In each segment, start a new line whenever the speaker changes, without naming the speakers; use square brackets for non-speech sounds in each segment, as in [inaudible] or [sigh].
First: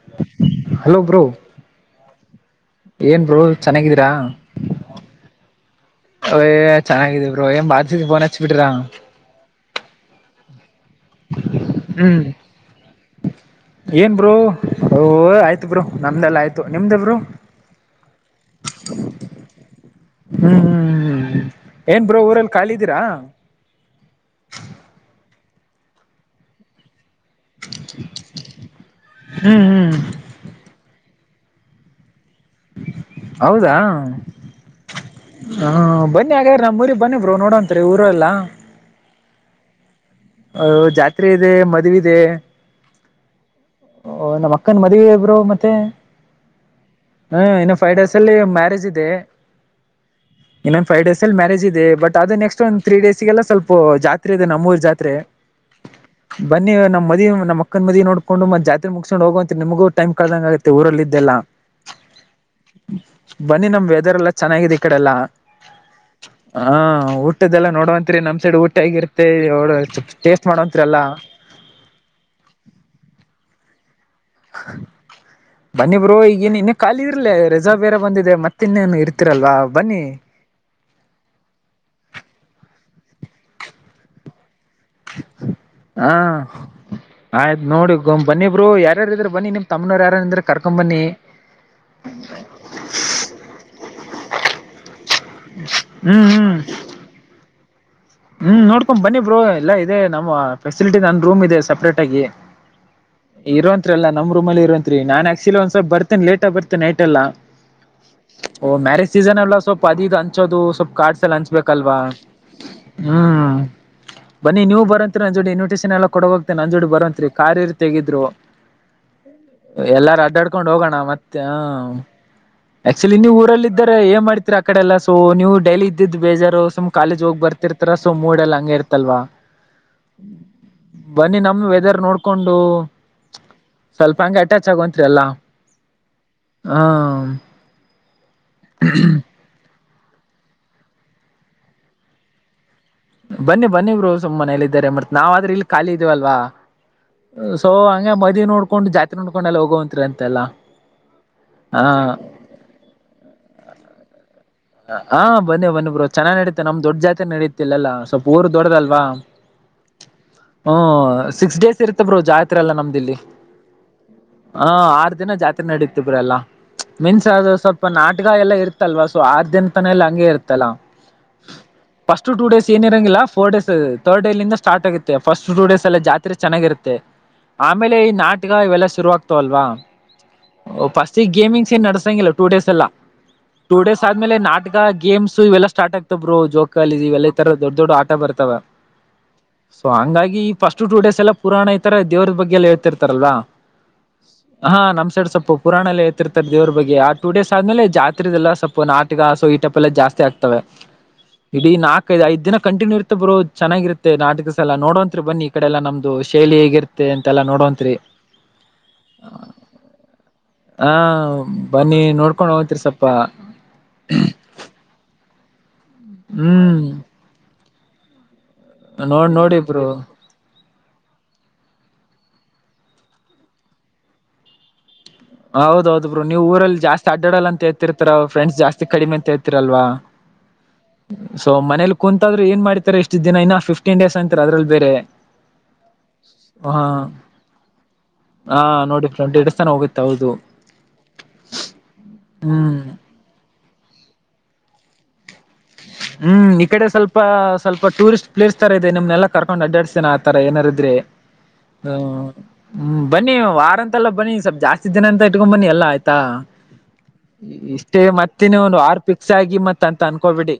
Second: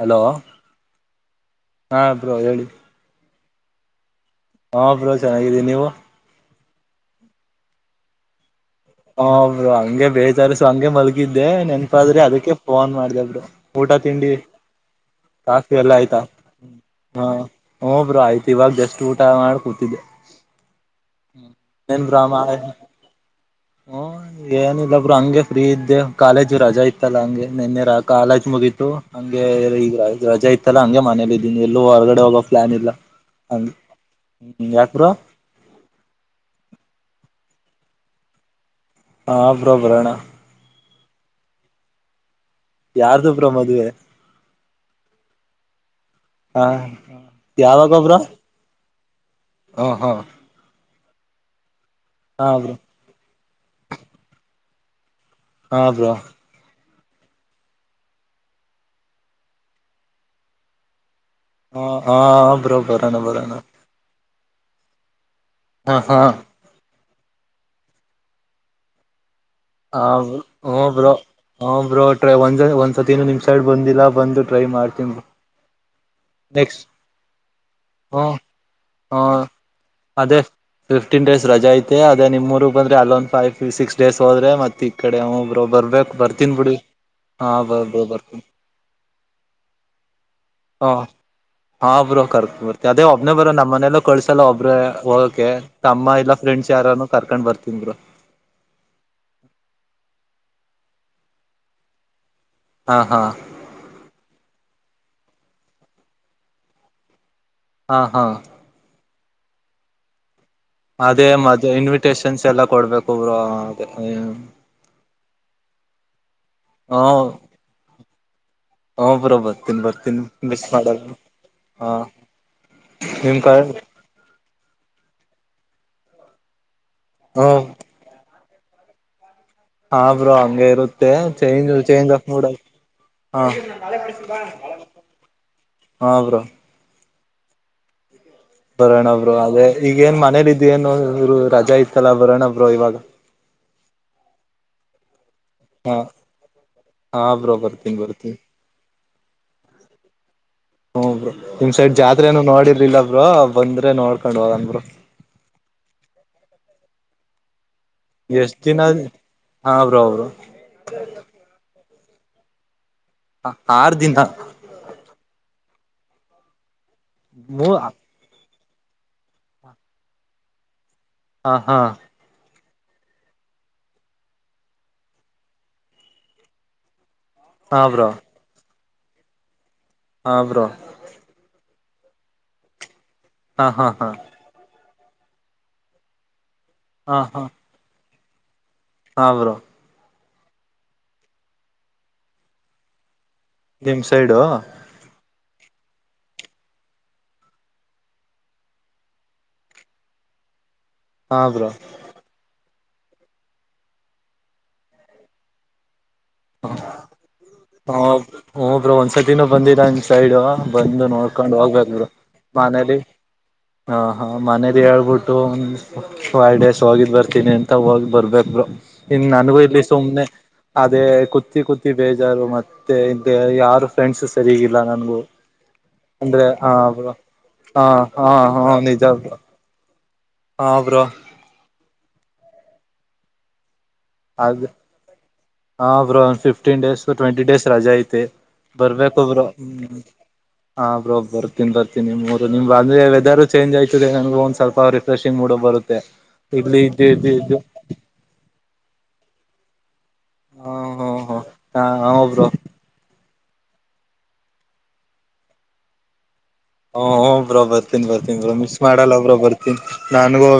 Hello
hello bro
ಹಾ bro ಹೇಳಿ
ಏನ್ ಬ್ರೋ. ಚೆನ್ನಾಗಿದ್ದೀರಾ.
ಹಾ ಬ್ರೋ ಚೆನ್ನಾಗಿದ್ದೀ ನೀವು.
ಹೊಯ್ ಚೆನ್ನಾಗಿದಿನ್ ಬ್ರೋ ಏನ್ ಬಾರ್ಸಿ ಫೋನ್ ಹಚ್ಬ ಬಿಟ್ರಾ.
ಹು ಬ್ರೋ ಹಂಗೆ ಬೇಜಾರು. ಹಂಗೆ ಮಲಗಿದ್ದೆ ನೆನಪಾದ್ರೆಿ
ಹ್ಮ್
ಅದಕ್ಕೆ ಫೋನ್ ಮಾಡ್ದೆ ಬ್ರೋ ಊಟ
ಏನ್
ತಿಂಡಿ
ಬ್ರೋ
ಯ
ಓ ಆಯ್ತು ಬ್ರೋ
[unintelligible] ಲ್ಲ ಆಯ್ತಾ
ನಮ್ದೆಲ್ಲ ಆಯ್ತು ನಿಮ್ದ ಬ್ರೋ
ಹ ಹ್ಮ ಬ್ರೋ ಆಯ್ತು ಇವಾಗ ಜಸ್ಟ ಊಟ ಮಾಡಿ ಕೂತಿದ್ದೆ.
ಹ್ಮ್ ಹ್ಮ್ ಹ್ಮ್ ಏನ್ ಬ್ರೋ ಊರಲ್ಲಿ ಖಾಲಿ ಇದ್ದೀರಾ.
ಹ್ಮ ಏನಿಲ್ಲ ಬ್ರೋ ಹಂಗೆ ಫ್ರೀ ಇದ್ದೆ ಕಾಲೇಜು ರಜಾ ಇ [unintelligible] ತ್ತಲ್ಲ ಹಂಗೆ ನಿನ್ನೆ ರ ಕಾಲೇಜ್ ಮುಗೀತು ಹಂಗೆ
ಹ್ಮ್ ಹ್ಮ್
ಈಗ ರಜಾ ಇತ್ತಲ್ಲಾ ಹಂಗೆ ಮನೇಲಿ ಇ ಎಲ್ಲೂ ಹೊರಗಡೆ ಹೋಗೋ ಪ್ಲಾನ್ ಇಲ್ಲ ಹ ಯಾ-
ಹಾ- ಬನ್ನಿ ಹಾಗ್ರ ನಮ್ಮ್ ಊರಿ ಬನ್ನಿಬರು ನೋಡೋಂತರಿ ಊರ ಎಲ್ಲ.
ಹಾ- ಬರ್ರೂ ಬರಾಣ್ಣ.
ಜಾತ್ರೆ ಇದೆ ಮದ್ವೆ ಇದೆ.
ಯಾರ್ದು ಬ್ರೋ ಮದುವೆ
ಓ- ನಮ್ಮ್ ಅಕ್ಕನ್ ಮದುವೆ -ಬ್ರು- ಮತ್ತೆ.
ಹಾ
ಹ್ಮ ಇನ್ನುೊ [unintelligible]
ಯಾವಾಗ
ಫೈವ್ ಡೇಸ್
ಬ್ರೋ
ಅಲ್ಲಿ ಮ್ಯಾರೇಜ್ ಇದೆ
ಹಾ ಹಾ
ಇನ್ನೊ ಫವ್ ಡೇಸ್ ಅಲ್ಲಿ ಮ್ಯಾರೇಜ್ ಇದೆ ಬಟ್ ಅೇ
ಹಾ
ನೆಕ್ಸ್ಟ್
ಬ್ರೋ
ಒಂದು ತ್ರೀ ಡೇಸ್ಗೆಲ್ಲ ಸ್ವಲ್ಪ ಜಾತ್ರೆ ಇದೆ ನಮ್ಮೂರ್ ಜಾತ್ರೆ
ಹಾ ಬ್ರೋ
[unintelligible] ಬನ್ನಿ ನಮ್ಮ್ ಮದಿ ನಮ್ಮ್ ಅಕ್ಕನ್ ಮದಿ ನೋಡ್ಕೊಂಡು- ಮೆ ಜಾತ್ ಮುಗಕೊಂಡು ಹೋಗ ಅಂತ ನಿಮಗ ಟೈಮ ಕಳ್ದಂಗ ಆಗತ್ತೆಊರಲ್ಲೆಲ್ಲ.
ಹ -ಹಾ -ಬರಬರ ಬರಣ
ಬನ್ನಿ ನಮ್ ವೆದರ್ ಎಲ್ಲ ಚೆನ್ನಾಗಿದೆ ಈ ಕಡೆಲ್ಲ- ಹ ಊಟ್ದದೆಲ್ಲ ನೋಡುವಂತ್ರಿ ನ್ ಸೈಡ್ ಊಟ ಆಗಿರ್ತ್ತೆ.
ಹ- ಹ- ಬ್ರೋ- ಹ- ಬ್ರೋ- ಟ್ರ- ಒಂದ್ ಒಂದ್ಸತಿನ್ನು ನಿಮ್ ಸೈಡ್ ಬಂದಿಲ್ಲ. ಬಂದು -ಟ್ರೈ -ಮಾಡ್ತವಿ
ಬನ್ನಿಬ್ರು ಈಗೇನ್ ಇನ್ನ ಖಾಲಿ ಇರ್ಲೇ ರೆಸರ್ವ್ ಬೇರ
ಹ್ಮ
ಬಂದಿದೆ ಮತ್ತೆ ಇನ್ನೇನು
ಹ
ಇರ್ತಿರಲ್ವಾ ಬನ್ನಿ.
ಅದೇ ಫಿಫ್ಟೀನ್ ಡೇಸ್ ರಜ ಐ ಅದ ನಿಮ್ಊರು ಬಂದ್ರೆ ಅಲೋನ್ ಫೈವ್ ಸಿಕ್ ಡೇಸ್ ಹೋದ್ರೆ ಮೆ [unintelligible] ಈ -ಕಡೆ ಹಬ್ರು ಬರ್ಬಕ್
ಹಾ
ಬರ್ತನ್ ಬಿಡಿ. ಹಾ
ಆಯ್ತ್
ಬ
ನೋಡಿ
ಬ್ರೋ
ಗ
ಬರ್ತೀನಿ
ಬನ್ನಿಬ್ರು ಯಾರ ಇದ್ರ ಬನ್ನಿ ನಿಮಮ್ಮ್ನ್ ಯಾರ್ರ ಕರ್ಕೊಂಬ.
ಹ- ಹಾ- ಒಬ್ರು ಕರ್ಕ ಬರ್ತ ಅದೇ ಒಬ್ಬನೇ ಬರ ನಮ್ಮ್ ಮನೆಯಲ್ಲೋ ಕಳ್ಸಲ್ಲ ಒಬ್ಬ್ರ. ಓಕೆ ತಮ್ಮ
ಹ್ಮ್
ಇಲ್ಲ
ಹ್ಮ್
ಫ್ರೆಂಡ್ಸ್ ಯಾರಾನೂ ಕರ್ಕೊಂಡ್ ಬರ್ತನ್ರು.
ಹ್ಮ್ -ನೋಡ್ಕೊಂಡ್ ಬನ್ನಿ ಬರು ಎಲ್ಲಾ ಇದೆ ನಮ್ಮ್ ಫೆಸಿಲಿಟಿ ನನ್ನ ರೂಮ್ ಇದೆ ಸೆಪ್ರೇಟ್ ಆಗಿ.
ಹಾ ಹಾ
ಇರುವೋಂತರಿಲ್ಲ ನಮ್ ರೂಮಲ್ಲಿ ಇರೋಂತ್ರಿ ನಾನನ್ ಆಕ್ಚುಲಿ ಒಂದ್ ಸ್ವಲ್ಪ ಬರ್ತೇನೆ ಲೇಟ್ಗಿ ಬರ್ತೆನೆ ನೈಟ್ ಎಲ್ಲ.
ಹಾ -ಹಾ
ಓ ಮ್ಯಾರೇಜ್ ಸೀಸನ್ ಎಲ್ಲ ಸ್ವಲ್ಪ ಅದದು ಹಂಚೋದು ಸ್ವಲ್ಪ ಕಾಡ್ಸ
ಅದೇ
ಎಲ್ಲ
ಮದ
ಹಂಚ್ಬೇಕಲ್ವಾ.
ಇನ್ವಿಟೇಶನ್ಸ್ ಎಲ್ಲ ಕೊಡ್ಬೇಕು ಬ್ರೋ
ಹ್ಮ್-
ಅದೇ
ಬನ್ನಿ ನೀವು ಬರಂತೀರ ಜೋಡಿ. ನ್ಟೇನ್ ಎಲ್ಲ ಕೊಡ ಹೋಗತತೆ ನಜೋಡು
ಹ
ಬರೋಂತತ್ರಿ ಕಾರ್ಯರ್ ತಗ್ರು.
ಹ ಬ್ರೋ ಬರ್ತೀನಿ
ಎಲ್ಲಾರು
ಬರ್ತೀನಿ ಮಿಸ್
ಅಡ್ಡಾಡ್ಕೊಂಡ್ ಹೋಗೋಣ
ಮಾಡಲ್ಲ
ಮತ್ತೆ -ಹ
ಹಾ
[inaudible] ಆಕ್ಚುಲಿ ನೀವು
ನಿಮ್ ಕ
ಊರಲ್ಲ್ದಾರೆ ಏನ್ ಮಾಡ್ತಿರ. ಕಡೆ ಎಲ್ಲ -ಸೊ -ನೀವು ಡೈಲಿ ಇದ್ದಿದ್ದ ಬೇಜುಮ್ ಕಾಲೇಜ ಹೋಗಿ
ಹ
ಬರ್ತ. ಸೊ -ಮೂಡೆಲ್ಲ ಹಂಗ ಇರ್ತಲ್ವಾ.
ಹಾ ಬ್ರೋ ಹಂಗೆ ಇರುತ್ತೆ
ಬನ್ನಿ ನಮ
change
weather
change of mood
ನೋಡ್ಕೊಂಡು
ಹಾ
[unintelligible] ಸ್ವಲ್ಪ ಹಂಗೆ ಅಟ್ಯಾಚ್ ಆಗೋಂತ್ರಿ ಅಲ್ಲಾ.
ಹಾ- ಬ್ರೋ ಬರೋರಣ-ಬ್ರು ಅದೇ ಈಗೇಏನ್ ಮನೇಲಿ ಇದ್ ಏನುರು ರಜಾ ಇತ್ತಲ್ಲ ಬರೋರಣ-ಬ್ರು ಇವಾಗ.
ಬನ್ನಿ ಬನ್ನಿಬ್ರು ಸುಮ್ಮ್ನೇಯಲ್ಲಿ ಇದ್ದಾರೆ ಮತ್ತತ್ ನಾವ್ ಇಲ್ಲಿ ಖಾಲಿ
ಹಾ
ಇದವಲ್ವಾ
ಹಾ ಬ್ರೋ
-ಸೊ
ಬರ್ತೀನಿ
-ಹ-
ಬರ್ತೀನಿ
ಮದಿ ನೋಡ್ಕೊಂಡು ಜಾಸ್ತಿ ನೋಡ್ಕೊಂಡೆಲ್ಲ ಹೋಗೋವಂತತ್ರಿ ಅಂತೆಲ್ಲ.
ಹ -ಬ್ರೋ -ನಿಮ್ ಸೈಡ್ ಜಾತ್ರೆ ನನು ನೋಡಿರ್ಲ ಬ್ರೋ ಬಂದ್ರೆ ನೋಡ್ಕೊಂಡ್ ಹೋಗನ್ ಬ್ರೋ.
ಹಾ- ಬನ್ನಿ ಬನ್ನಿ ಬ್ರೋ ಚೆನ್ನ ನಡೀತ ನಮ್ ದೊಡ್ ಜಾತ್ತಿ ನಡೀತೆ. ಲ್ಲ- ಸ್ವಲ್ಪ ಊರು
ಎಷ್ಟ್ ದಿನ
ದೊಡ್ಡದಲ್ವಾ
ಹಾ ಬ್ರೋ ಅವರು
ಹ [unintelligible] ಸಿಕ್ಸ್ ಡೇಸ್ ಇರ್ತಬ್ರರು ಜಾತ್ರೆ ಎಲ್ಲಾ ನಮ್ದಿಲ್ಲಿ-
ಆರ್ ದಿನ
ಹ -ಆರು ದಿನ ಜಾತ್ರೆ ನಡೀತಬ್ರ ಎಲ್ಲಾ. ಮನ್ಸ- ಅ
ಮೂ
-ಸ್ವಲ್ಪ ನಾಟಗ ಎಲ್ಲ ಇರ್ತಲ್ವಾ- ಸೊ ಆದ ದಿನ ತಾನ ಎಲ್ಲ ಹಂಗೆ ಇರ್ತಲ್ಲ
ಹಾ- ಹಾ
ಫಸ್ಟ್ ಟೂ ಡೇಸ್ ಏನಿರಂಗಿಲ್ಲ -ಫೋ ಡೇಸ್ ತರ್ಡ್ಡೇಲ್ಲಿಂದ ಸ್ಟ್ ಆಗುತ್ತೆ ಫಸ್ಟ್ ಟ ಡೇಸ್ಲ್ಲ ಜಾತ್ರೆ ಚೆಾಗಿರುತ್ತೆ [unintelligible]
ಹಾ
ಆಮೇಲೆ ಈ
ಬ್ರೋ
ನಾಟಕ ಇವೆಲ್ಲ ಶುರು ಆಗ್ತವಲ್ವಾ
ಹಾ ಬ್ರೋ
ಫಸ್ಟ್ ಗೇಮಿಂಗ್. ನ್ಸೀಂಗಲ್ಲ ಟೂ ಡೇಸ್ ಎಲ್ಲ [unintelligible]
ಹಾ- ಹಾ- ಹಾ
ಆಟಗ ಗೇಮ್ಸ್ ಇವೆಲ್ಲ ಸ್ಟಾರ್ಟ್ ಆಗ್ತವರು ಜೋಕ -ಅ -ಇವೆಲ್ಲ ಈ ತರ ದೊಡ್ ದೊಡ್ಡ ಆಟ ಬರ್ತವೆ.
ಹ- ಬ್ರೋ
ಈ ಸ್ಟ್ ಟ ಡೇಸ್ ಎಲ್ಲ ಪುರಾಣ ತರ ದವ್ರದ ಬಗ್ಗೆಲ್ಲ ಹೇಳ್ತಿರ್ತಾರಲ್ವಾ
ನಿಮ್ ಸೈಡು
[unintelligible] ಹಾ- ನಮ್ ಸೆಡ್ ಸೊಪ್ಪು. ಪುಾಣ ಎ ಹ ಎತ್ತತಿರ್ತಾರೆ ದೇವ್ರ ಬಗ್ಗೆ ಆ ಟ ಡಸ್ ಆದ್ಮೇಲೆ ಜಾತ್ರೆದೆಲ್ಲವ ನಾಟಕ ಹಾಸು ಈಟಪ್ ಎಲ್ಲ ಜಾಸ್ತಿ ಆಗ್ತವೆ
ಹಾ ಬ್ರೋ
ಇಡೀ ನಾಕೈದು ಐ್ ದಿನ ಕಂಟನ್ಯೂ ಇತ್ತ ಬರು ಚೆನ್ನಾಗಿರುತ್ತೆ ನಾಟಕಸ್ ಎಲ್ಲ ನೋಡೋಂತತ್ರ್ ಬನ್ನಿ ಈ ಕಡೆ ಎಲ್ಲ ನಮ್ದು ಶೈಲಿ ಹೇಗಿರುತ್ತೆ ಅಂತೆಲ್ಲಾ ನೋಡೋವಂತ್ರಿ
ಹ ಹ ಹಬ್ರ ಒಂದ್ಸತಿನೂ ಬಂದರಂದ ಸೈಡ್
ಹ
ಬಂದು ನೋ ಕಕೊಂಡು ಹೋಗ್ಬೇಕ
ಬನ್ನಿ
ಬಿಡು
ನೋಡ್ಕೊಂಡ್ ಹೋಗತ್ರಿ
ಮನೇಲಿ
ಸ್ವಲ್ಪ
ಹ ಹಾ ಮನೇಲಿ ಹೇಳ್ಬಿಟ್ಟು ಒಂದ ಫೈಲ್್ ಡೇಸ್
ಹ್ಮ್
ಹೋಗಿದ್ ಬರ್ತೀನಿ ಅಂತ ಹೋಗಿ್ ಬರ್ಬೇಕ ಇನ್ನು
ನೋಡ್ ನೋಡಿ
ನನಗೂ ಇಲ್ಲಿ
ಬ್ರೋ
ಸುಮ್ನೆ ಅದೇ ಕುತ್ತ ಕುತ್ತಿ ಬೇಜಾರು ಮತ್ತೆ ಇ ಯಾರು ಫ್ರೆಂಡ್ಸ್ ಸರಿ ಇಲ್ಲ ನನಗು
ಹೌದೌದು್ ಬ್ರರು ನೀವು ಊರಲ್ಲಿ ಜಾಸ್ತಿ ಅಡ್ಡಾಡಲ್ಲ ಅ
ಹಾ
ಹೇಳ್ತಿರ್ತರ
ಹಾ
ಫ್ರೆಂಡ್ಸ್
ಹಾ
ಜಾಸ್ತಿ
ನಿಜ
ಕಡಿಮೆ ಅಂತ
ಬ್ರೋ
ಹೇಳ್ತಿರಲ್ವಾ
ಹಾ ಬ್ರೋ
ಸೊ ಮನೇಲಿ ಕುೂಂತಾದ್ರರು ಏನ್ ಮಾಡ್ತಾರೆ ಎಷ್ಟು ದಿನ ಇನ್ನ ಫಿಫ್ಟ ಫ್ಟನ್ ಡೇಸ್ ಅಂತೀರ್ ಅದ್ರಲ್ಲಿ ಬೇರೆ
ಹ ಬ್ರ ಒ ಫಿಫ್ಟೀನ್
ಹ
ಡೇಸ್ ಟ್ವೆಂಟಿ ಡೇಸ್ ರಜಾ ಐತೆತಿ
ಹಾ ನೋಡಿ
ಬರ್ಬೇಕುಬ್್ರ
ಟ್ವೆಂಟಿ ಡೇಸ್ ತನ
ಹ್ಮ
ಹೋಗುತ್ತೆ ಹೌದು
ಹಾ ಬ್ರೋಬ್ ಬರ್ ತಿನ್ ಬರ್ತೀನಿ ಮೂರು ನಿಮ್
ಹ್ಮ್
ಅಂದ್ರೆದ ಂಜ ಆಯತದೆ ನನಗ ಒಂದ ಸ್ವಪ ರಿಫ್ರೆ್
ಹ್ಮ್ ಈ ಕಡೆ ಸ್ವಲ್ಪ
ಇದ್ದು
ಸ್ವಲ್ಪ ಟೂರಿಸ್ಟ್ ಪ್ಲೇಸ್ ತರ ಇ ನಿಮ್ನೆಲ್ಲ ಕರ್ಕೊಂಡ್ ಅಡ್ಡಾಡ್ತೇನ ಆತರ ಏನಾರ
ಹಾ
ಇದ್ರೆ
ಹಾ ಹಾ
ಹ
ಹಾ ಬ್ರೋ
ಹ್ಮ ಬನ್ನಿ ವಾರ ಅಂತೆಲ್ಲ ಬನ್ನಿ ಸ್ವಲ್ ಜಾಸ್ತಿ ದಿನ ಅಂತ ಇಟ್ಕೊಂಡ್ ಬನ್ನಿ ಎಲ್ಲ ಆಯ್ತಾ
ಹ ಬ್ರೋ
ಇಷ್ಟೇ
ಬರ್ತೀನಿ ಬರ್ತೀನಿ ಬ್ರೋ
ಮತ್ತನ
ಮಿಸ್
ಒಂದು ಆರು
ಮಾಡಲ್ಲ
ಪಿಕ್ಸ್
ಬ್ರೋ
ಆಗಿ
ಬರ್ತೀನಿ
ಮತ್ತ ಅಂತ ಅನ್ಕ
ನನ್ಗೂ
ಬಡಿ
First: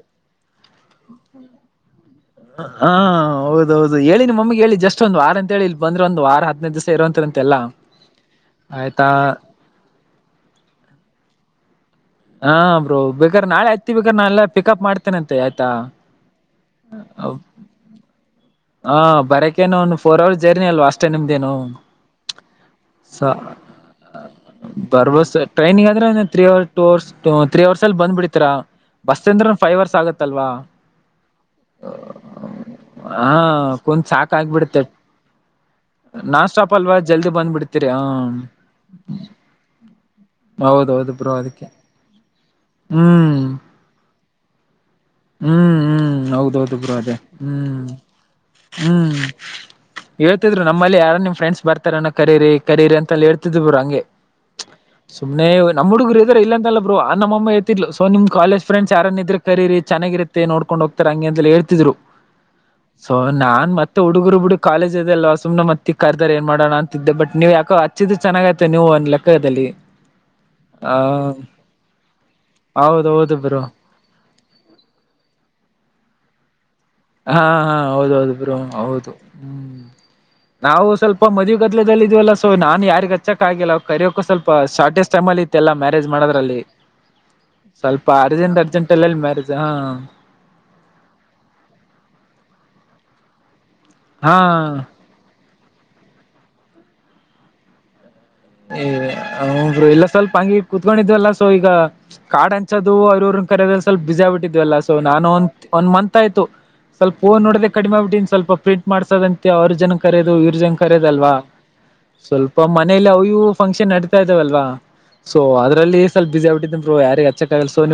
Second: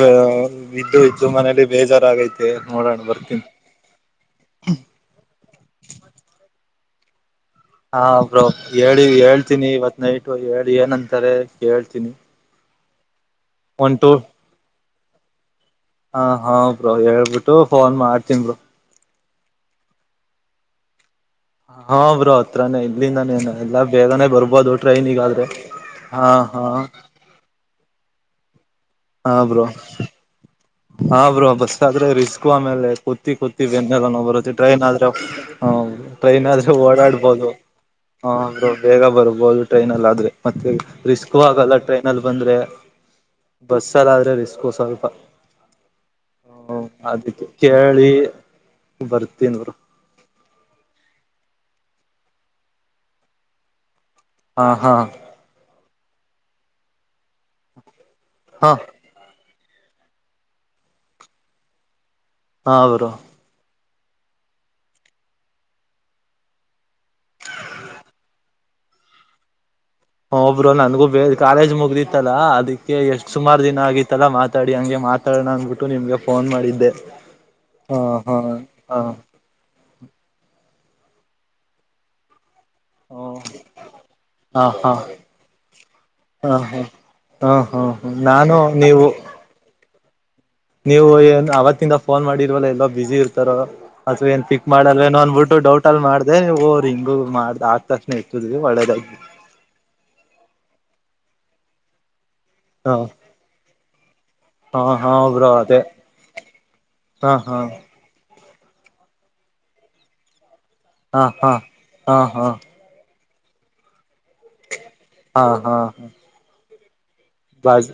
ಇದ್ದು ಇದ್ದು ಮನೇಲಿ ಬೇಜಾರಾಗೈತೆ
ಹ
ನೋಡೋಣ ಬರ್ತೀನಿ
ಹೌದ ಹೌದು ಹೇಳಿ ನಿಮ್ಮ ಮಮ್ಮಗೆ ಹೇಳಿ ಇ ಜಸ್ಟ್ ಒಂದ ವಾರ ಅಂತ ಹೇಳಿ ಇ ಬಂದ್ರ ಒಂದ ವಾರ ಹದ್ನದು ದಿವಸ ಇರಂತ
ಹಾ ಬ್ರೋ ಹೇಳಿ ಹೇಳ್ತೀನಿ ಇವತ್ ನೈಟು ಹೇಳಿ ಏನಂತಾರೆ ಕೇಳ್ತಿ
ಹಾ ಬ ಬೇಕರ್ ನಾಳೆ ಹತಿ
ಒನ್
ಬೇಕ್ರ
ಟು
ನಾನ ಎಲ್ಲ ಪಿಕಪ್ ಮಾಡ್ತೇನೆಂತೆ ಆಯ್ತಾ
ಹ ಹಾ ಬ್ರೋ ಹೇಳ್ಬಿಟ್ಟು ಫೋನ್ ಮಾಡ್ತನ್ ಬ್ರೋ
ಹಾ ಬರಕೇನು ಒ ೋರ್ ಜರ್ನಿ ಅಲ್ವಾಷ್ಟ ನಿಮೇನು
ಹಾ ಬ್ರೋ ಹತ್ರಾನೇ ಇಲ್ಲಿಂದಾನೇನು ಎಲ್ಲಾ ಬೇಗನೆ ಬರ್ಬೋದು
ಬರ್ಬೋ
ಟ್ರೈನಿಗಾದ್ರೆ
ಟ್ರೈನಿಂಗ್ ಅ
ಹಾ
ತ್ರೀ ಅವರ್
ಹಾ
ಟ ಅವರ್ ತ್ರೀ ಅವರ್ ಅಲ್ಲಿ ಬಂದ್ ಬಿಿಡ್ತೀಾ ಬಸ್
ಹಾ
ಅಂದ್ರ
ಬ್ರೋ
ೈವ್ ಅವರ್ಸ್ ಆಗತ್ತಲ್ವಾ
ಹಾ ಬ್ರೂ ಬಸ್ ಆದ್ರೆ ರಿಸ್ಕು ಆಮೇಲೆ
ಹಾ
ಕುತ್ತಿ ಕುತ್ತಿ
ಕುಂತ್
ಬೆನ್ನೆಲ್ಲ ನ
ಸಾಕ
ಬರುತ್ತೆ
ಆಗ್ಬಿಡುತ್ತೆ
ಟ್ರೈನ್ ಆದ್ರೆ ಟ್ರೈನ್
ನಾನ್ ಸ್ಟಾಪ್
ಆದ್ರೆ
ಅಲ್ವಾ ಜಲ್ದಿ
ಓಡಾಡ್ಬೋದು
ಬಂದ್ಬಿಡ್ತೀರಿ ಹ
ಹರು ಬೇಗ ಬರ್ಬೋದು ಟ್ರೈನ್ ಅಲ್ ಆದ್ರೆ ಮತ್ತೆ
ಹೌದೌದು ಬ್ರೋ
ರಿಸ್ಕ್
ಅದಕ್ಕೆ
ಆಗಲ್ಲ ಟ್ರೈನ ಅಲ್ಲಿ ಬಂದ್ರೆ
ಹ್ಮ್
ಬಸ್ಸಲ್ಲ ಆದ್ರೆ ರಿಸ್ಕು ಸ್ವಲ್ಪ
ಹ್ಮ್ ಹ್ಮ್
ಹ
ಹೌದೌದು ಬ ಅದೇ
ಅದಕ್ಕೆ
ಹ್ಮ್
ಕೇಳಿ
ಹ್ಮ್
ಬರ್ತೀನ್ ಬ್ರೋ
ಹೇಳ್ತಿದ್ರು ನಮ್ಮಲ್ಲಿ ಯಾರ ನಿಮ್ ಫ್ರೆಂಡ್ಸ್ ಬರ್ತ ರ ಕರೇರಿ ಕರೇರಿ ಅಂತಲ್ಲಿ ಹೇಳ್ತಿದ್ರು ಹಂಗೆ
ಹಾ ಹಾ
ಸುಮ್ನೆ ನಮ್ಮ್ ಹುಡುಗರು ಇದ ಇಲ್ಲ ಅ ಬರು ಅ ನಮ್ಮ ೇತಿ ಸ ನಿಮ ಕಾಲಜ್
ಹಾ
ಫ್ರೆ್ಸ್ ಯಾರನ್ ಇದ್ರ ಕರಿ ಚೆನ್ನಾಗಿರುತ್ತೆ ನೋಡ್ಕೊಂಡ್ ಹೋಗ್ತಾರೆ ಹಂಗೆ ಅಂತ ಹೇಳ್ತಿದ್ರು
ಹಾ ಬ್ರೋ
ಸೊ ನಾನ್ ಮತ್ತ ಹುಡುಗುರು ಬಿಡು ಕಾಲೇ್ ಅದೆಲ್ಲ ಸುಮ್ ಮತ್ತಿ ಕರ್ದರ್ ಏನ್ ಮಾಡೋಣ ಅಂತಿದ್ದ ಬಟ್ ನೀವು ಯಾಕೋ ಹಚ್ಚಿದ್ ಚೆನ್ನಾಗೈಐತೆ ನೀವು ಲೆಕ್ಕದಲ್ಲಿ
ಹ ಒಬ್ರು
ಆ
ನನ್ಗೂ ಬೇ ಕಾಲೇಜ್ ಮುಗ್ದಿತ್ತಲಾ ಅದಕ್ಕೆ ಎಷ್ಟ್
ಹೌದೌದು
ಸುಮಾರ
ಬ್ರೋ
ದಿನ ಆಗಿತ್ತಲ್ಲಾ ಮಾತ್ ಮಾತಾಡಿ ಹಂಗೆ ಮಾತಾೋಣ ಅಂದ್ಬಿಟ್ಟು ನಿಮ್ಗೆ ಫೋನ್ ಮಾಡಿದ್ದೆ
ಹಾ ಹಾ ಹೌದ ಹೌದು ಬ್ರೋ
ಹಾ
ಹೌದು ಹ್ಮ್ ನಾವು ಸ್ವಲ್ಪ ಮದುವೆ ಗದಲೆದಲ್ಲಿಿದ್ವಲ್ಲ ಸೊ ನಾನನ್ ಯಾರಿಗ್
ಹ
ಹಚ್ಚಕ್ ಆಗಿಲ್ಲ ಅವ ಕರಿಯೋಕ್ಕೂ ಸ್ವಲ್ಪ
ಹ ಹಾ
ಶಾರ್ಟೇಜ್ ಟೈಮಲ್ಲಿ ಇತ್ತಲ್ಲ ಮ್ಯಾರೇಜ್
ಹ
ಮಾಡೋದ್ರಲ್ಲಿ
ಹ ಹ ಹಾ
ಸ್ವಲ್ಪ ಆರು ದನ್
ನಾನು
ಅರ್ಜೆಂಟ್ ಅಲ್ಲ
ನೀವು
ಅಲ್ಲಿ ಮ್ಯಾರೇಜ ಹಾ
ನೀವು ಏನ್ ಅವತ್ತಿಂದ ಫೋನ್ ಮಾಡಿರವಲ್ಲ ಎಲ್ಲೋ ಬಿಸಿಿ ಇರ್ತಾರೋ ಅಥವಾ ಏನ್ ಪಿಕ್
ಹಾ
ಮಾಡಲ್ ೋಂದ್ಬಟ್ಟ ಡೌಟ್ ಅಲ್ಲಿ ಮಾಡ್ದ ಹಿಂಗ ಮಾಡ್ದ ಆಗ್ತ
ಏ ಹರು ಎಲ್ಲ ಸ್ವಲ್ಪ ಹಂಗಿ ಕುೂತ್ಕೊಂಡಿದ್ವಲ್ಲ ಸೊ ಈಗ ಕಾಡಂಚೋದು
ಹ
ಅವ್ರವ್ರನ್ ಕರ ಸ್ಲ್ ಬಜಬಟ್ಟ ್ಲ್ಲ
ಹಾ
ಸೊ
ಹಾ
ನಾನು ಒಂದ
ಬ್ರೋ ಅದೇ
ಒಂದ ಮಂತ್ ಆಯ್ತು ಸ್ವಲ್ಪ ಹೂ
ಹಾ ಹಾ
ನೋಡದೆ ಕಡಿಮೆಗ್ಬಿಟ್ಟಿ ಸ್ವಲ್ಪ ಪ್ರಿಂಟ್ ಮಾಡಸೋದಂತೆ ಅವ್ರ ಜನ ಕರೋದು ಇವ್ರ ಜನ ಕರ್ಯೋದ
ಹಾ
ಅಲ್ವಾ
ಹಾ ಹಾ ಹಾ
ಸ್ವಲ್ಪ ಮನೇಲಿ ಅವ ನೀವು ಫಂಕ್ಷನ್ ನಡತಾ ಇದಾವವಲ್ವಾ ಸೊ ಅದ್ರಲ್ಲಿ ಸ್ವಲ್ಪ ಬಿಸಿಿ ಆಬಿಟ್ಟಿದನ್ರು ಯಾರ
ಬಾಜ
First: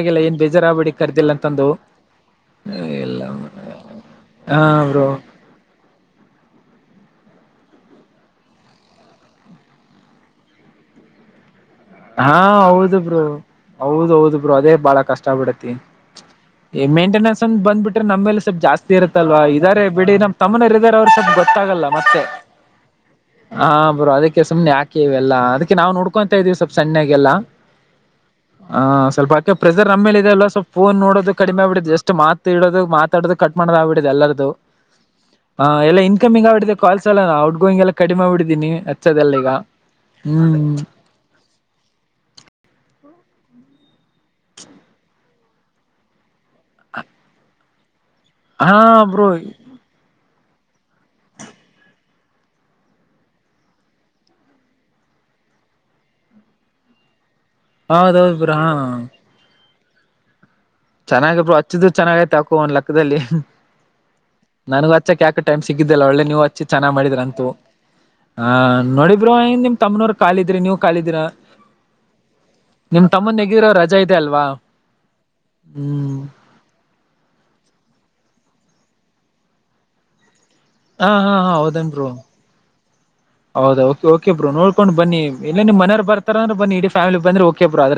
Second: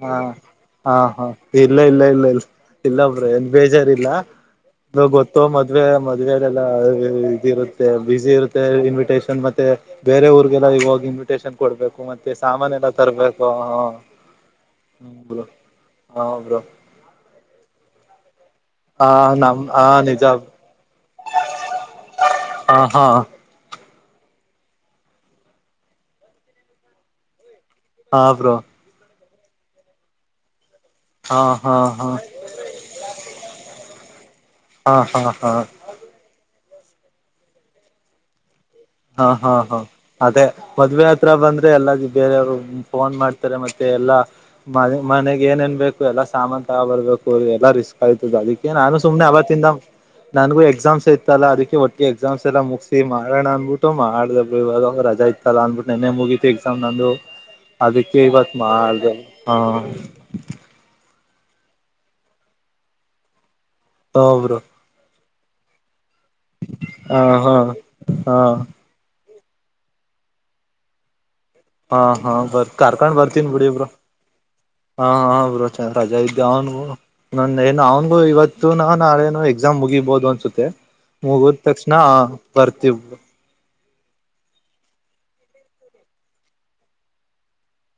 ಹ ಹ ಹಾ
ಕರ್ದಿಲ್ಲ ಅಂತಂದು
ಇಲ್ಲ ಇಲ್ಲ ಇಲ್ಲ ಇಲ್ಲ
ಇಲ್ಲ
ಇಲ್ಲಬ್ರ ಎಲ್ಲಿ ಬೇಜಾರ
ಹಾ ಬ್ರೋ
ಗೊತ್ತು ಮದ್ವೆ ಮದ್ವೆ ಇದ ಇರುತ್ತೆ ಬ್ಯುಸಿ ಇರುತ್ತೆ ಇನ್ವಿಟೇಷನ್ ಮತ್ತೆ ಬೇರೆ ಊರಿಗೆಲ್ಲ ಇವಾಗ ಇನ್ವಿಟೇಷನ್ ಕೊಡ್ಬೇಕು ಮತ್ತೆ ಸಾಮಾನ ಎಲ್ಲ ತರ್ಬೇಕು
ಹೌದೌದು ಬ್ರೋ ಅದೇ ಬಹಳ ಕಷ್ಟ
ಹ್ಮ
ಬಿಡತಿ
ಹ ಬ್ರೋ
ಮೇಂಟೆನೆನ್ಸ್ ಅಂದ ಬಂದ್ಬಿಟ್ರೆ ನಮ್ಮೇಲೆ ಜಾಸ್ತಿ
ಹ
ಇರುತ್ತಲ್ವಾ
ನಮ್ ಹ
ಇದಾರೆ ಬಿಡಿ
ನಿಜ
ನಮ್ ತಮ್ಮನರ ವರ್ಷದ ಗೊತ್ತಾಗಲ್ಲ ಮತ್ತೆ
ಹ ಹಾ
ಹ ಬೋ ಅದಕ್ಕೆ ಸುಮ್ನೆ ಆಕೆ ಇವೆಲ್ಲ ಅದಕ್ಕೆ ನಾವು ನೋಡ್ಕೊಂತತ ಇದೀವಿ ಸ್ವಲ್ಪ ಸಣ್ಣಾಗಲ್ಲ
ಹಾ ಬ್ರೋ
ಹ ಸ್ವಲ್ಪ ಆಕೆ ಪ್ರೆಸರ್ ನಮ್ಮೇಲೆ ಇದೆ ಅಲ್ ಸ್ವಲ್ಪ ಫೋನ್ ನೋಡದು
ಹಾ
ಕಡಿಮೆ
ಹಾ
ಆಗ್ಬಿಡಿದೆ
ಹಾ
ಜಸ್ಟ್ ಮಾತ್ ಇಡೋದು ಮಾತಾಡೋದು ಕಟ್ ಮಾಡೋದಗ್ಬಿಡಿದೆ ಎಲ್ಲಾರ್ದು ಹಾ ಎಲ್ಲಾ ಇನ್ಕಮಿಂಗ್ ಆಡಿದೆೆ ಕಾಲ್ಸಲ್ಲ ಔಟ್ ಗೋಯಿಂಗ್ ಎಲ್ಲ ಕಡಿಮೆಗ್ಬಿಡಿದೀನಿ
ಹಾ ಹಾ ಹಾ ಅದೇ ಮದ್ವೆ ಹತ್ರ ಬಂದ್ರೆ ಎಲ್ಲ ಬೇರೆಯವ್ರು ಫೋನ್ ಮಾಡ್ತಾರೆ ಮತ್ತೆ ಎಲ್ಲಾ ಮ ಮನೆಗ್ ಏನ್ ನ್ ಬೇಕು ಎಲ್ಲಾ ಸಾಮಾನನ್ ತಗೋ ಬರ್ಬೇಕು ರಿ ಎಲ್ಲಾ ರಿಸ್ಕ್ ಆಯತದ ಅದಕ್ಕೆ
ಹಾ
ನಾನು ಸುಮ್ನೆ
ಬ್ರೋ
ಅವತ್ತಿಂದ ನನ್ಗು ಎಕ್ಸಾಮ್ಸ್ ಐತ್ತಲ್ಲ ಅದಕ್ಕೆ ಒಟ್ಟಿಗೆ ಎಕ್ಸಾಮ್ಸ್ ಎಲ್ಲ ಮುಗಿಸಿ ಮಾಡೋಣ ಅನ್ ಮಾಡ್ದ ರಜಾ ಇತ್ತಲ್ಲ ಅನ್ಬಿಟ್ಟು ನೆನೆೆ ಮುಗೀತಿ ಎಕ್ಸಾಮ್ ನಂದು ಅದಕ್ಕೆ
ಹೌದೌದು
ಇವತ್
ಬ್ರೋ ಹಾ
ಮಾಡಿದೆ ಹ
ಚೆನ್ನಾಗರು ಹಚ್ಚಿದು ಚೆನ್ನಾಗ ಐತೆ ಅಕೋ ಒಂದ್ ಲೆಕ್ಕದಲ್ಲಿ
ಹಾ ಬ್ರೋ
ನನಗ ಹಚ್ಚಕ್ ಯಾಕ ಟೈಮ್ ಸಿಗಿದ ಲ್ಲ ಒಳ್ಳೆ ನೀವು ಹಚ್ಚಿ ಚೆನ್ನಾಗಿ ಮಾಡಿದ್ರ
ಹಾ
ಅಂತೂ
ಹಾ ಹಾ
ಆ ನೋಡಿ ಇ್ರ ನಿಮ್ ತಮ್ಮನವ್ ಕಾಲಿದ್ರಿ ನೀವ್ ಕಾಲಿದ್ರ
ಹಾ ಹಾ ಬರ್ ಕಾರ್ಕೊಂಡ್ ಬರ್ತೀನ್ ಬಿಡಿ ಒಬರು
ರಜಾ ಇದೆ ಅಲ್ವಾ
ಹ ಹಬ್ರು
ಹ್ಮ್
ರಜಾ ಇದ್ದೆ ಅವ್ನ್ಗೂ ನನ್ನ ಏನು ಅವ್ನ್ಗೂ ಇವತ್ತು ನಾ ನಾಳೇನು ಎಕ್ಸಾಮ್ ಮುಗಿಬಹುದು ಅನ್ಸುತ್ತ
ಹಾ ಹಾ ಹಾ ಹೌದೇನ್ರು
ಬರ್ತೀವ್
ಹೌದ ಕೆ ಬ ನೋಡ್ಕೊಂಡ್ ಬನ್ನಿ ಇಲ್ಲ ನಿಮ್ಮ ಮವ ಬರ್ತಾರ್ರ ಬಿ ಇಡ ಫಾಮಿಲಿ ಬಂದ್ರ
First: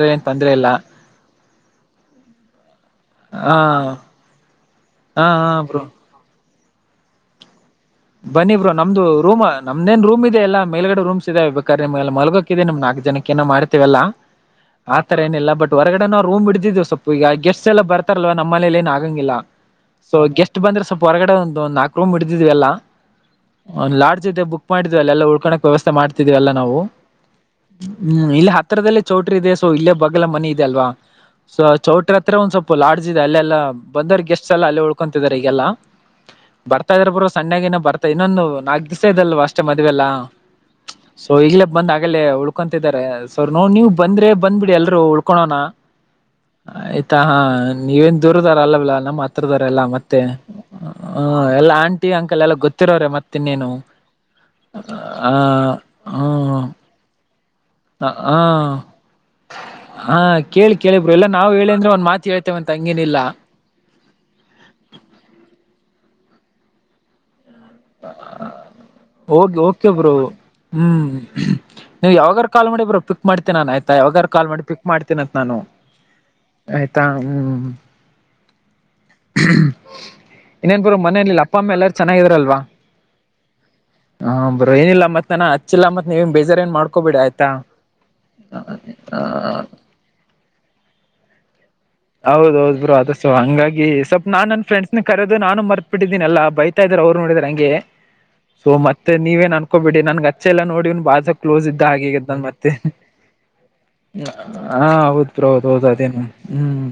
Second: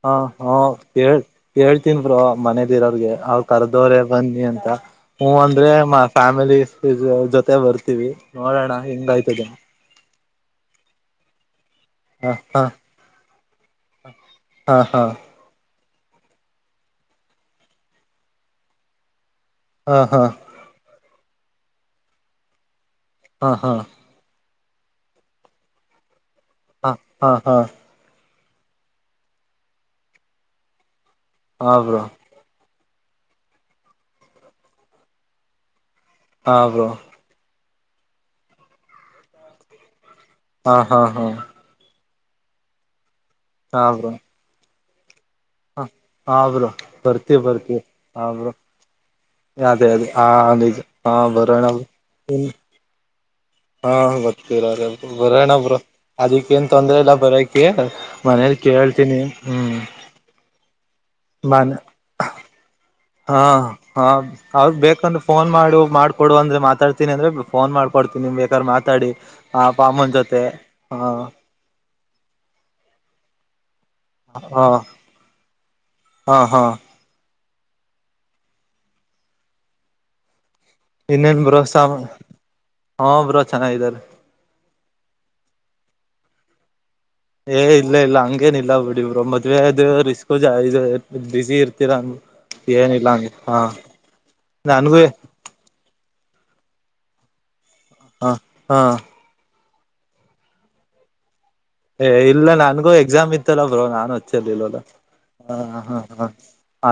ಹ ಹಾ ಕೇಳ್ ಕೇಳ್ತನ್ರು ಮನೆದಿರೋಗೆ ಅವ್
ಹಾ
ಕರ್ದವರೆೇ ಬನ್ನಿ ಅಂತ
ಹಾ
ಹ
ಹಾ
ಅಂದ್ರೆ
ಬ್ರೋ
ಫ್ಯಾಮಿಲಿ ಜೊತೆ ಬರ್ತ
ಬನ್ನಿ ಬ್ರೋ ನಮ್ದು ರೂಮ್ ನಮ್ದೇನ್ ರೂಮ್ದೆ ಎಲ್ಲ ಮೇಲ್ಗಡೆ ರೂಮ್ಸ್ ಇದದೆ
ಹ
ಮಲಗಕಿದೆ
ಹ
ನಿಮ್ ನಾಕಕ್ ಜನಕ್ಕೆ ಏನೋ ಮಾಡ್ತೀವಲ್ಲ
ಹಾ ಹಾ
ಆತರ ಏನಿಲ್ಲ ಬಟ್ ಹೊರಗಡೆ ನಾವುೂ ಇಡಿದ್ ಸೊಪ ಈಗ ಗೆಸ್ಟ್ಸ್ಲ್ ಬರ್ತಾರಲ್ವ ನಮ್ಮ ಮೇ ಏನ್ ಆಗಂಗಿಲ್ಲ ಸೊ
ಹಾ
ಗೆಸ್ಟ್ ಬಂದ್ರೆ ಸ್ವಲ್ಪ ಹೊರಗಡೆ ಒಂದಂದ ನಾಲ್ಕ ರೂಮ್ ಹಡಿದ್ ಎಲ್ಲಾ
ಹಾ ಹಾ
ಒ ಲಾಡ್ಜ ಇದೆ ಬುಕ್ ಮಾಡಿದ್ವಲ್ಲ ಎಲ್ಲ ಉಳ್ಕೋಕ್ ವ್ಯಸ್ಥೆ ಮಾಡ್ತವಿ ಲ್ಲ ನಾವು
ಹಾ ಹಾ ಹಾ ಹಾ
ಹ್ಮ್ ಇಲ್ಲಿ ಹತ್ತರದಲ್ಲಿ ಚೌಟ್ರಿ ಇದೆ ಸೊ ಇಲ್ಲೇ ಬಗಲ ಮನಿ ಇದೆ ಅಲ್ವಾ ಸೊ
ಹಾ ಬ್ರೋ
ಚೌಟ್ರತ್ರ ಒಂದ್ ಸ್ವಲ್ಪ ಲಾಡ್ಜ್ ಇದೆ ಅಲ್ಲೆಲ್ಲ ಬಂದರ್ ಗೆಸ್ಟ್ಸ್ ಎಲ್ಲ ಅಲ್ಲಲ್ಲಿ ಉಳ್ಕೊತಿದಿದ್ದಾರೆ ಈಗೆಲ್ಲಾ
ಹಾ ಬ್ರೋ
ಬರ್ತಾ ಇದ್ರ ಬರು ಸಣ್ಣಾಗಿ ನ ಬರ್ತ ಇನ್ನೊಂದು ನಾಕಕ್ ದಿವ್ಸ ಇದಲ್ವ ಅಷ್ಟೇ ಮದ್ವೆಲ್ಲ
ಹಾ ಹಾ ಹಾ
ಉಳ್ಕೊಂತಿದ್ದಾರೆ ಸರ್ ನೋ
ಹಾ
ನೀವು
ಬ್ರೋ
ಬಂದ್ರೆ ಬಂದ್ಬಿಡಿ ಎಲ್ಲರು ಡ ಕಕೋಣ
ಹಾ ಬ್ರೋ
ಆಯ್ತಾ ಹಾ
ಬರ್ತೀವಿ ಬರ್ತೀವಿ
ನೀವೇನ್
ಹಾ ಬ್ರೋ
ದೂರದಾರ ಅಲ್ಲವಲ್ಲ ನಮ್ಮ ಹತ್ರದಾರಲ್ಲಾ
ಅದೇ ಅದೇ
ಮತ್ತೆ
ಹಾ ನಿಜ ಹಾ
ಹ
ಬರೋಣ
ಎಲ್ಲ ಆಂಟಿ ಅಂಕಲ್
ಇನ್
ಎಲ್ಲ ಗೊತ್ತಿರೋ
ಹಾ ಗರ್ತ್ತೀರ
ಹ
ಬರೋಣ ಬರು ಅದಿಕ್ಕ
ಹ್ಮ
ಏನ್ ತೊಂದ್ರೆ ಇಲ್ಲ ಬರ
ಹ ಹ
ಮನೇಲಿ ಕೇಳ್ತೀನಿ ಹ್ಮ್
ಹಾ ಕೇಳಿ ಕೇಳಿ ಬ್ರೋ ಎಲ್ಲಾ ನಾವ್ ಹೇಳಿ
ಮನೆ
ಅಂದ್ರೆ ಒಂದ್ ಮಾತ್ ಹೇಳ್ತೇವಂತ ಹಂಗೇನಿಲ್ಲ
ಹಾ ಹಾ ಅವ್ರ ಬೇಕಂದ್ರೆ ಫೋನ್ ಮಾಡು ಮಾಡ್ಕ ಕೊಡ ಅಂದ್ರೆ ಮಾತಾಡ್ತನಿ ಅಂದ್ರೆ ಫೋನ್ ಮಾಡ್ಕೊಡ್ತೀನಿ ನಿಮ್ ಬೇಕಾದ್ರೆ ಮಾತಾಡಿ
ಹೋಗಿ
ಆ ಪ ಅಮ್ಮನ ಜೊತೆ ಹ
ನೀವು ಯಾವಾಗಾರ ಕಾಲ್ ಮಾಡಿ ಬ್ರೋ ಕ್ ಮಾಡ್ತೇನ ನಾನನ್ ಆಯ್ತಾ ಯಾವಾಗ ಕಾಲ್
ಹ
ಮಾಡಿ ಪಿಕ್ ಮಾಡ್ತೇನತ್ ನಾನು
ಹಾ ಹಾ
ಆಯ್ತಾ ಹ್ಮ್ ಹ್ಮ್ ಇನ್ನೇನ್ ಬರು ಮನೇೆಯಲ್ಲಿ
ಇನ್ನೇನ್
ಅಪ್ಪ
ಬ್ರೋ
ಅಮ್ಮಿ
ಸಾಮ
ಎಲ್ಲಾರು ಚೆನ್ನಾಗಿದ್ರಲ್ವಾ
ಹಾ ಬ್ರೋ ಚೆನ್ನಾಗಿದ್ದಾರೆ
ಹ ಬ್ರೋ ಏನಿಲ್ಲ ಮತ್ ನಾನ ಹಚ್ಚಿಲ್ಲ ಮತ್ ನೀವನ್ ಬೇಜಾರ ಏನ್ ಮಾಡ್
ಏ ಇಲ್ಲ ಇಲ್ಲ ಹಂಗೇನ ಇಲ್ಲ ಬಿಡಿಬ್ರರು ಮದ್ವೆ ಅದು ರಿಸ್ಕ್ ಬಿಸಿ ಇರ್ತ
ಹೌದೌದ್ ಬ್ರೋ ಅದಸು ಹಂಗಾಗಿ ಸ್ವಲ್ಪ್ ನಾನ್ ನನ್ನ ಫ್ರೆಂಡ್ಸ್
ನನ್ಗೂ
ನ ಕರೆದು ನಾನು ಮರ್ಬಿಟ್ಟಿದ್ದೀನ ಅಲ್ಲಾ ಬೈತಾ ಇದಾರೆ ಅವ್ರು ನೋಡಿದ್ರ ಹಂಗೆ
ಹ
ಸೊ
ಹ
ಮತ್ತೆ ನೀವೇನ್ ಅನ್ಕೋಬ ಬಿಡಿ ನನ್ಗೆ ಅಚ್ಚೆ ಎಲ್ಲಾ ನೋಡನ್ ಬಾಜ ಕ್ಲೋಸ್ ಇದ್ದ
ಏ
ಹಾಗೀಗದ್ ನನ್
ಇಲ್ಲ
ಮತ್ತೆ
ನನ್ಗೂ ಎಕ್ಸಾಮ್ ಇತ್ತಲ್ಲ ಬ್ರೋ ನಾನು ಹಚ್ಚಲ್ಲಿಲ್ಲಲ್ಲ
ಹಾ ಹೌದ್ ಬ್ರೋ ಹೌದ್ ಹೌದು ಅದೇನು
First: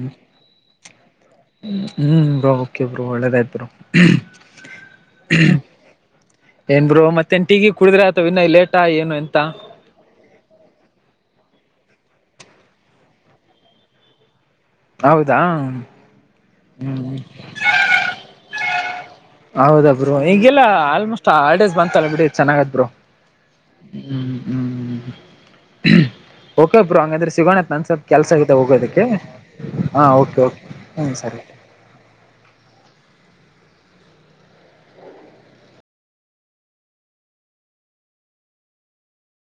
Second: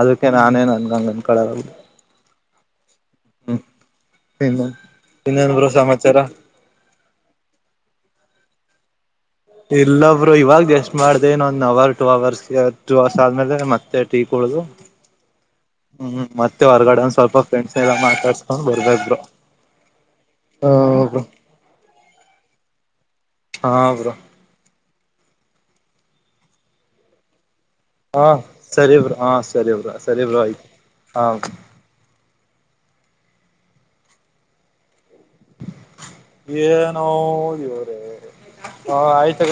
ಅದಕ್ಕೆ ನಾನೇನ್ ನನ್ಗಂಗ ಅನ್ಕಳಲ್ಲ
ಹ್ಮ್ ಬ್ರೋ ಕೆ ಬ್ರೋ ಒಳ್ಳೆದಾಯ್ತ್
ಹ್ಮ್
ಬ್ರೋ
ಇನ್ನು ಇನ್ನೇನ್ ಬ್ರೋ ಸಮಾಚಾರ
ಏನ್ರು ಮತ್ತೆ ನ್ ಟೀಗಿ ಕುಡಿದ್ರೆ ಆತ ಇನ್ನ ಲೇಟಾ ಏನು
ಇಲ್ಲಬ್ರು ಇವಾಗ ಜಸ್ಟ್ ಮಾಡ್ದ ಇನ್ದ್ ಅವರ್ ಟು ಅವರ್ರ್ಸ್ ಆದ್ಮೇಲೆ ಮತ್ತೆ ಟೀ ಳ
ಹೌದಾ
ಹ್ಮ್ ಮತ್ತೆ ಹೊರ್ಗಡೆ
ಹ್ಮ್
ಸ್ವಲ್ಪ ಫ್ರೆಂಡ್ಸ್ ಎಲ್ಲ ಮಾತಾಡ್ಸ್ಕೊಂಡ್ ಬರ್ಬೇಕ
ಹೌದ ಬ್ರೂ ಈಗೆಲ್ಲಾ ಆಲ್ಮೋಸ್ಟ್ ಹಾಲ್ಡೇಸ್ ಬಂತಲ್ಲ ಬಿಡಿ ಚೆನ್ನಾಗದ್ರು
ಹಾ ಬ್ರೋ
ಹ್ಮ್ ಹ್ಮ್ ಹ್ಮ್ ಓಕೆಬ್ರು ಹಂಗಾದ್ರೆ ಸಿಗೋಣ ನಾನು ಸ್ವಲ್ಪ
ಹಾ
ಕೆಲಸ ಆಗುತ್ತ
ಸರಿ
ಹೋಗೋದಕ್ಕೆ
ಬ್ರೋ ಹಾ ಸರಿ ಬ್ರೋ
ಹಾ
ಸರಿ ಬ್ರೋ
ಓಕೆ ಓಕೆ
ಆಯ್ತು
ಹ
ಹಾ
ಸರಿ
[inaudible] [inaudible] ಏ ನೋ ಹಓದವ್ರೇ ಆಯ್ತ